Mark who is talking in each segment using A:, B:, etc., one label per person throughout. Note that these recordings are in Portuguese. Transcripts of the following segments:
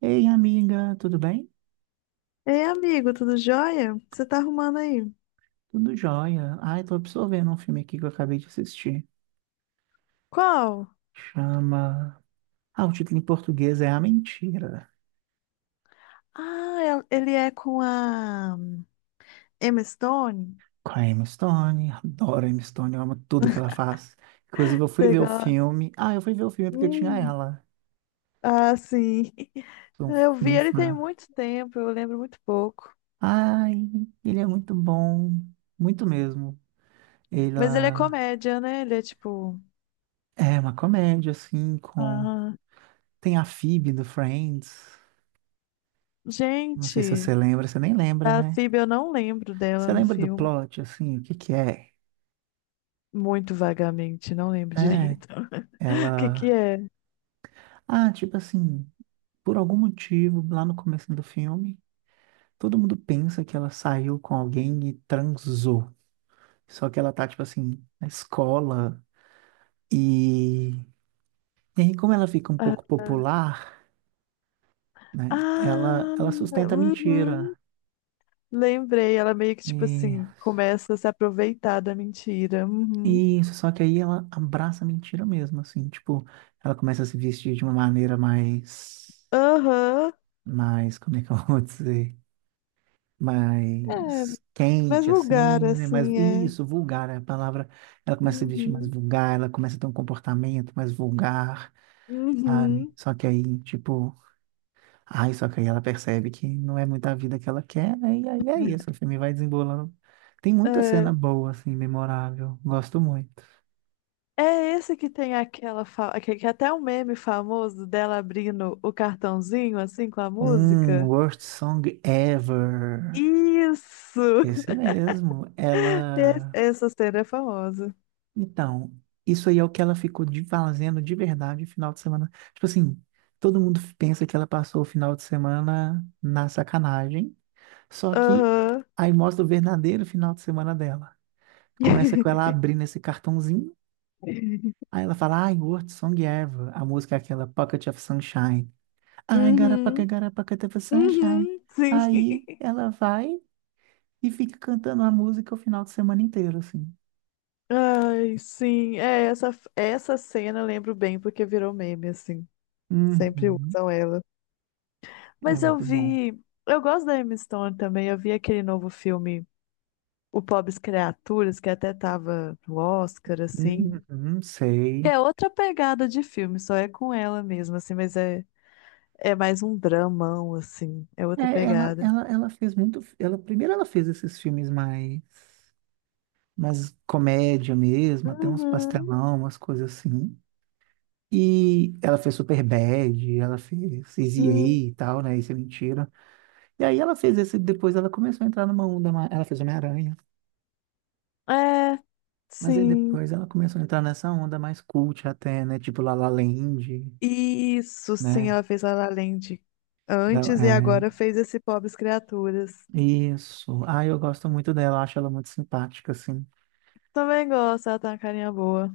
A: Ei, amiga, tudo bem?
B: Ei, amigo, tudo jóia? O que você tá arrumando aí?
A: Tudo jóia. Ai, tô absorvendo um filme aqui que eu acabei de assistir.
B: Qual?
A: Chama. Ah, o título em português é A Mentira.
B: Ah, ele é com a Emma Stone?
A: Com a Emma Stone. Adoro a Emma Stone, eu amo tudo que ela faz. Inclusive, eu fui
B: Você
A: ver o
B: gosta?
A: filme. Ah, eu fui ver o filme porque tinha
B: Hum.
A: ela.
B: Ah, sim.
A: Sou
B: Eu vi
A: bem
B: ele tem
A: fã.
B: muito tempo, eu lembro muito pouco.
A: Ai, ele é muito bom. Muito mesmo.
B: Mas ele é
A: Ela
B: comédia, né? Ele é tipo.
A: é uma comédia, assim, com.
B: Ah,
A: Tem a Phoebe do Friends. Não sei se
B: gente,
A: você lembra, você nem lembra,
B: a
A: né?
B: Phoebe eu não lembro
A: Você
B: dela no
A: lembra do
B: filme.
A: plot, assim, o que que é?
B: Muito vagamente, não lembro
A: É,
B: direito. O que que
A: ela...
B: é?
A: Ah, tipo assim, por algum motivo, lá no começo do filme, todo mundo pensa que ela saiu com alguém e transou. Só que ela tá, tipo assim, na escola e... E aí, como ela fica um
B: Ah,
A: pouco popular, né? Ela,
B: ah,
A: ela sustenta a
B: uhum.
A: mentira.
B: Lembrei, ela meio que, tipo
A: E
B: assim, começa a se aproveitar da mentira. Uhum.
A: isso, só que aí ela abraça a mentira mesmo, assim, tipo, ela começa a se vestir de uma maneira mais,
B: Aham.
A: mais, como é que eu vou dizer?
B: É,
A: Mais
B: mais
A: quente,
B: vulgar,
A: assim, né? Mais,
B: assim, é.
A: isso, vulgar, né? A palavra, ela começa a se vestir mais
B: Uhum.
A: vulgar, ela começa a ter um comportamento mais vulgar, sabe?
B: Uhum.
A: Só que aí, tipo, ai, só que aí ela percebe que não é muita vida que ela quer, né? E aí é isso, o filme vai desembolando. Tem muita cena
B: É.
A: boa, assim, memorável. Gosto muito.
B: É esse que tem aquela. Que até um meme famoso dela abrindo o cartãozinho, assim, com a
A: Um
B: música.
A: Worst Song Ever.
B: Isso!
A: Esse mesmo. Ela.
B: Essa cena é famosa.
A: Então, isso aí é o que ela ficou de fazendo de verdade o final de semana. Tipo assim, todo mundo pensa que ela passou o final de semana na sacanagem, só que
B: Aham.
A: aí mostra o verdadeiro final de semana dela. Começa com ela abrindo esse cartãozinho, aí ela fala, I worked song ever. A música é aquela Pocket of Sunshine. I
B: Uhum.
A: got a pocket of sunshine.
B: Uhum. Sim.
A: Aí ela vai e fica cantando a música o final de semana inteiro, assim.
B: Ai, sim. É, essa cena eu lembro bem porque virou meme, assim. Sempre
A: Uhum,
B: usam ela.
A: é
B: Mas eu
A: muito bom.
B: vi. Eu gosto da Emma Stone também. Eu vi aquele novo filme, O Pobres Criaturas, que até tava no Oscar, assim.
A: Uhum,
B: Que
A: sei.
B: é outra pegada de filme, só é com ela mesmo, assim, mas é mais um dramão, assim. É outra
A: É, ela,
B: pegada.
A: ela, ela fez muito. Ela, primeiro ela fez esses filmes mais, mais comédia mesmo, até uns
B: Uhum.
A: pastelão, umas coisas assim. E ela fez Superbad, ela fez Easy A
B: Hum,
A: e tal, né? Isso é mentira. E aí ela fez esse, depois ela começou a entrar numa onda mais. Ela fez Homem-Aranha.
B: é,
A: Mas aí
B: sim.
A: depois ela começou a entrar nessa onda mais cult até, né? Tipo La La Land,
B: Isso, sim,
A: né?
B: ela fez La La Land
A: Ela-
B: antes e
A: É,
B: agora fez esse Pobres Criaturas.
A: isso. Ah, eu gosto muito dela, acho ela muito simpática, assim.
B: Também gosto, ela tá uma carinha boa.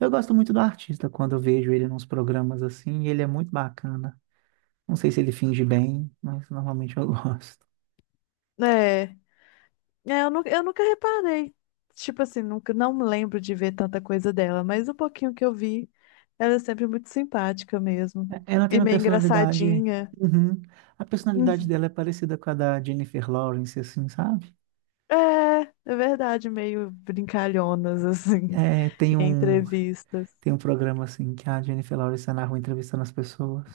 A: Eu gosto muito do artista quando eu vejo ele nos programas assim, e ele é muito bacana. Não sei se ele finge bem, mas normalmente eu gosto.
B: É, é, eu nunca reparei. Tipo assim, nunca, não me lembro de ver tanta coisa dela, mas o pouquinho que eu vi, ela é sempre muito simpática mesmo.
A: É- Ela tem
B: E
A: uma
B: meio
A: personalidade.
B: engraçadinha.
A: Uhum. A personalidade
B: Uhum.
A: dela é parecida com a da Jennifer Lawrence, assim, sabe?
B: É, é verdade, meio brincalhonas, assim,
A: É, tem
B: em
A: um,
B: entrevistas.
A: tem um programa assim que a Jennifer Lawrence tá na rua entrevistando as pessoas,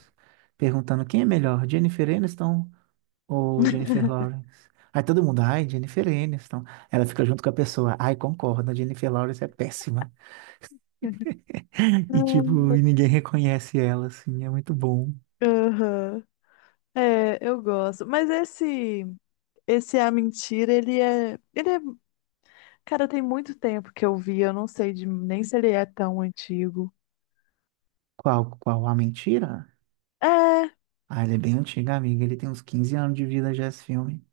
A: perguntando quem é melhor, Jennifer Aniston ou Jennifer Lawrence? Aí todo mundo, ai, Jennifer Aniston. Ela fica junto com a pessoa, ai, concorda, Jennifer Lawrence é péssima. E tipo, e ninguém reconhece ela, assim, é muito bom.
B: Aham. É, eu gosto. Mas esse. Esse A Mentira, ele é. Ele é. Cara, tem muito tempo que eu vi, eu não sei de... nem se ele é tão antigo.
A: Qual, qual a mentira?
B: É,
A: Ah, ele é bem antigo, amiga. Ele tem uns 15 anos de vida já esse filme.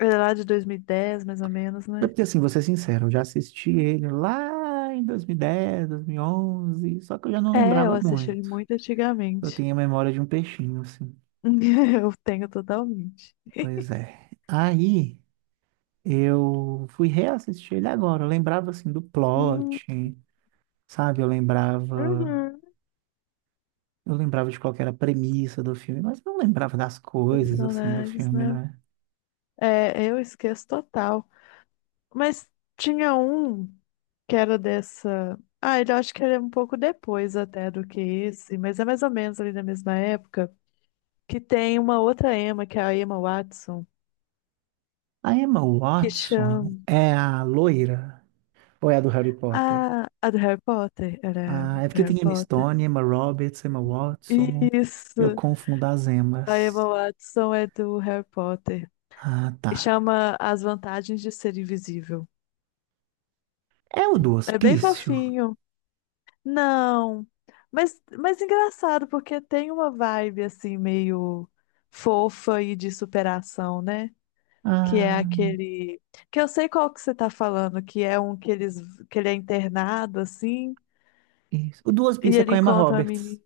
B: ele é lá de 2010, mais ou menos,
A: É.
B: né?
A: Porque assim, vou ser sincero, eu já assisti ele lá em 2010, 2011, só que eu já não
B: É, eu
A: lembrava
B: assisti ele
A: muito.
B: muito
A: Eu
B: antigamente.
A: tenho a memória de um peixinho, assim.
B: Eu tenho totalmente.
A: Pois é. Aí eu fui reassistir ele agora. Eu lembrava assim do
B: Hum,
A: plot, sabe? Eu lembrava
B: uhum.
A: Eu lembrava de qual que era a premissa do filme, mas não lembrava das coisas, assim, do
B: Personagens,
A: filme,
B: né?
A: né?
B: É, eu esqueço total. Mas tinha um que era dessa. Ah, ele eu acho que ele é um pouco depois até do que esse, mas é mais ou menos ali da mesma época. Que tem uma outra Emma, que é a Emma Watson,
A: A Emma
B: que
A: Watson
B: chama.
A: é a loira ou é a do Harry Potter?
B: Ah, a do Harry Potter. Era ela,
A: Ah, é
B: do
A: porque
B: Harry
A: tem Emma
B: Potter.
A: Stone, Emma Roberts, Emma Watson. Eu
B: Isso!
A: confundo as
B: A Emma
A: Emmas.
B: Watson é do Harry Potter.
A: Ah, tá.
B: E chama As Vantagens de Ser Invisível.
A: É o do
B: É bem
A: Hospício?
B: fofinho. Não. Mas engraçado, porque tem uma vibe assim, meio fofa e de superação, né? Que é
A: Ah,
B: aquele. Que eu sei qual que você tá falando, que é um que ele é internado, assim,
A: isso. O do
B: e
A: Hospício é
B: ele
A: com a Emma
B: encontra a
A: Roberts,
B: menina.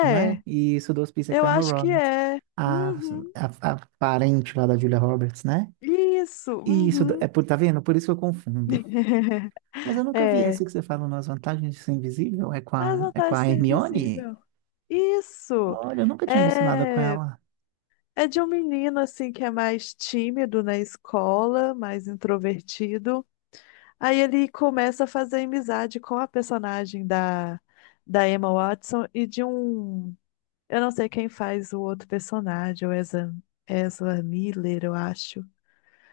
A: não é? Isso, o do Hospício é
B: eu
A: com a Emma
B: acho que
A: Roberts.
B: é.
A: A,
B: Uhum.
A: a parente lá da Julia Roberts, né?
B: Isso,
A: Isso, é
B: uhum.
A: por, tá vendo? Por isso eu confundo. Mas eu nunca vi
B: É.
A: esse que você falou nas vantagens de ser invisível. É com
B: As
A: a, é com
B: vantagens de
A: a
B: ser
A: Hermione?
B: invisível. Isso.
A: Olha, eu nunca tinha visto nada com
B: É,
A: ela.
B: é de um menino assim que é mais tímido na escola, mais introvertido. Aí ele começa a fazer amizade com a personagem da Emma Watson e de um. Eu não sei quem faz o outro personagem, o Ezra, Ezra Miller, eu acho.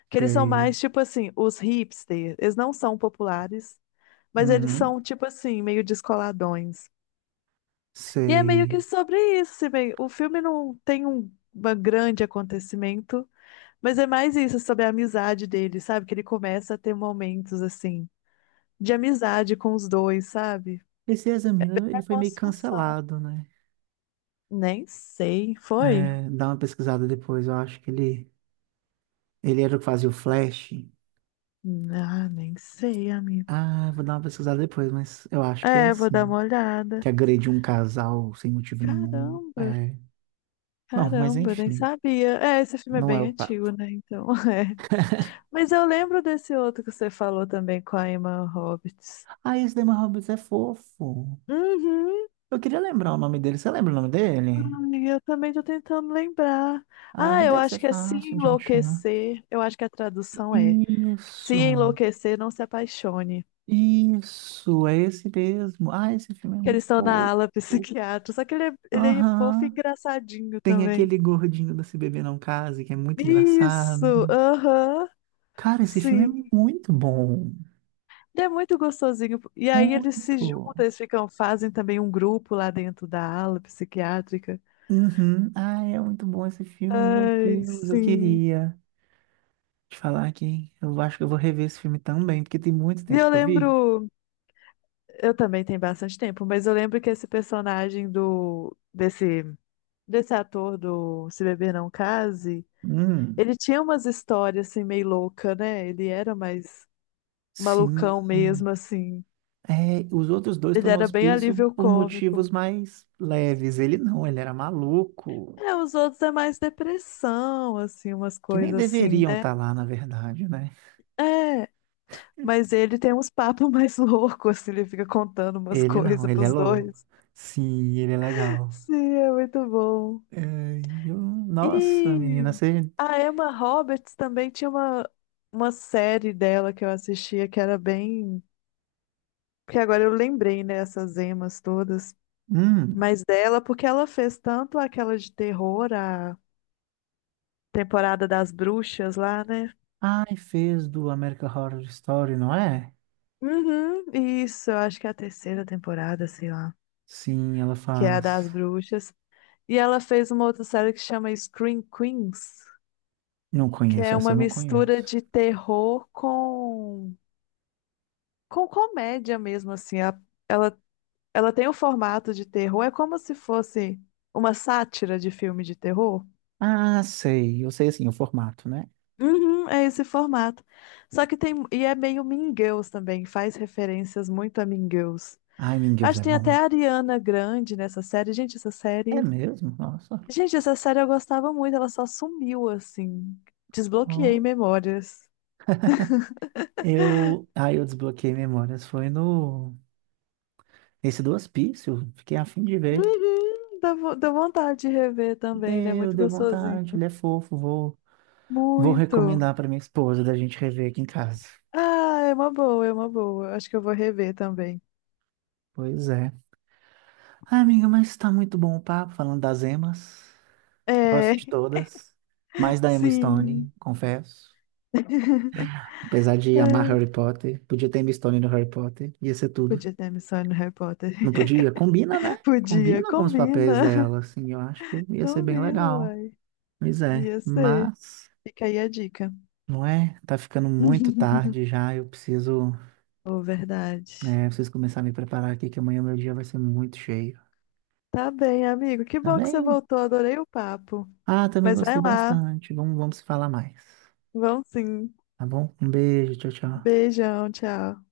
B: Que eles são
A: Sei.
B: mais, tipo assim, os hipsters. Eles não são populares, mas eles
A: Uhum,
B: são, tipo assim, meio descoladões. E é meio que
A: sei.
B: sobre isso, assim, o filme não tem uma grande acontecimento, mas é mais isso, sobre a amizade dele, sabe? Que ele começa a ter momentos, assim, de amizade com os dois, sabe?
A: Esse Examina,
B: É
A: ele
B: a
A: foi meio
B: construção.
A: cancelado, né?
B: Nem sei, foi?
A: É, dá uma pesquisada depois, eu acho que ele... Ele era o que fazia o Flash.
B: Ah, nem sei, amigo.
A: Ah, vou dar uma pesquisada depois, mas eu acho que é
B: É, vou dar
A: assim.
B: uma
A: Que
B: olhada.
A: agrediu um casal sem motivo nenhum.
B: Caramba!
A: É. Bom, mas
B: Caramba, eu nem
A: enfim,
B: sabia. É, esse filme é
A: não é
B: bem
A: o papo.
B: antigo, né? Então, é. Mas eu lembro desse outro que você falou também com a Emma Roberts.
A: Ah, esse Damon Roberts é fofo.
B: Uhum.
A: Eu queria lembrar o nome dele. Você lembra o nome dele?
B: Ai, eu também tô tentando lembrar.
A: Ah,
B: Ah,
A: mas
B: eu
A: deve ser
B: acho que é Se
A: fácil de achar.
B: Enlouquecer. Eu acho que a tradução é Se
A: Isso,
B: Enlouquecer, Não Se Apaixone.
A: isso, é esse mesmo. Ah, esse filme é
B: Que eles
A: muito
B: estão na
A: fofo.
B: ala psiquiátrica. Só que ele é fofo e
A: Aham.
B: engraçadinho
A: Tem
B: também.
A: aquele gordinho da Se Beber Não Case, que é muito
B: Isso!
A: engraçado.
B: Aham!
A: Cara, esse filme
B: Sim.
A: é muito bom.
B: E é muito gostosinho. E aí eles
A: Muito.
B: se juntam, eles ficam, fazem também um grupo lá dentro da ala psiquiátrica.
A: Uhum. Ah, é muito bom esse filme, meu
B: Ai,
A: Deus. Eu
B: sim.
A: queria te falar que eu acho que eu vou rever esse filme também, porque tem muito
B: E
A: tempo
B: eu
A: que eu vi.
B: lembro, eu também tenho bastante tempo, mas eu lembro que esse personagem do desse desse ator do Se Beber Não Case,
A: Hum,
B: ele tinha umas histórias assim meio louca, né? Ele era mais
A: sim.
B: malucão mesmo assim.
A: É, os outros dois estão
B: Ele
A: no
B: era bem
A: hospício
B: alívio
A: por motivos
B: cômico.
A: mais leves. Ele não, ele era maluco,
B: É, os outros é mais depressão, assim, umas
A: que nem
B: coisas assim,
A: deveriam
B: né?
A: estar lá, na verdade, né?
B: É. Mas ele tem uns papos mais loucos, assim, ele fica contando umas
A: Ele não,
B: coisas
A: ele é
B: pros
A: louco.
B: dois.
A: Sim, ele é legal.
B: Sim, é muito bom.
A: É, e eu- nossa, menina,
B: E
A: você.
B: a Emma Roberts também tinha uma, série dela que eu assistia que era bem. Porque agora eu lembrei, né, essas emas todas.
A: Hum.
B: Mas dela, porque ela fez tanto aquela de terror, a temporada das bruxas lá, né?
A: Ai, fez do American Horror Story, não é?
B: Uhum, isso, eu acho que é a terceira temporada, sei lá,
A: Sim, ela
B: que é a das
A: faz.
B: bruxas. E ela fez uma outra série que chama Scream Queens,
A: Não
B: que
A: conheço,
B: é
A: essa
B: uma
A: eu não conheço.
B: mistura de terror com comédia mesmo, assim. Ela, ela tem o formato de terror, é como se fosse uma sátira de filme de terror.
A: Ah, sei, eu sei assim, o formato, né?
B: Uhum, é esse formato. Só que tem. E é meio Mean Girls também, faz referências muito a Mean Girls.
A: Ai, meu Deus,
B: Acho
A: é
B: que tem até
A: bom.
B: a Ariana Grande nessa série. Gente, essa
A: É
B: série.
A: mesmo? Nossa.
B: Gente, essa série eu gostava muito, ela só sumiu, assim. Desbloqueei memórias.
A: Aí eu desbloqueei memórias, foi no nesse do hospício, fiquei a fim de ver.
B: Uhum, dá vontade de rever também, ele é
A: Deu,
B: muito
A: deu vontade,
B: gostosinho.
A: ele é fofo, vou recomendar
B: Muito.
A: para minha esposa da gente rever aqui em casa.
B: Ah, é uma boa, é uma boa. Acho que eu vou rever também.
A: Pois é. Ah, amiga, mas tá muito bom o papo falando das emas. Gosto de
B: É,
A: todas, mais da Emma
B: sim.
A: Stone, confesso. Apesar de amar Harry
B: É,
A: Potter, podia ter Emma Stone no Harry Potter, ia ser tudo.
B: podia ter a missão no Harry Potter.
A: Não podia? Combina, né?
B: Podia,
A: Combina com os papéis
B: combina.
A: dela, assim, eu acho que ia ser bem
B: Combina,
A: legal.
B: uai.
A: Pois é,
B: Ia ser.
A: mas
B: Fica aí a dica.
A: não é? Tá ficando muito tarde já. Eu preciso,
B: Oh, verdade.
A: é, preciso começar a me preparar aqui, que amanhã meu dia vai ser muito cheio.
B: Tá bem, amigo. Que
A: Tá
B: bom que você
A: bem?
B: voltou. Adorei o papo.
A: Ah, também
B: Mas vai
A: gostei
B: lá.
A: bastante. Vamos se falar mais.
B: Vão sim.
A: Tá bom? Um beijo, tchau, tchau.
B: Beijão, tchau.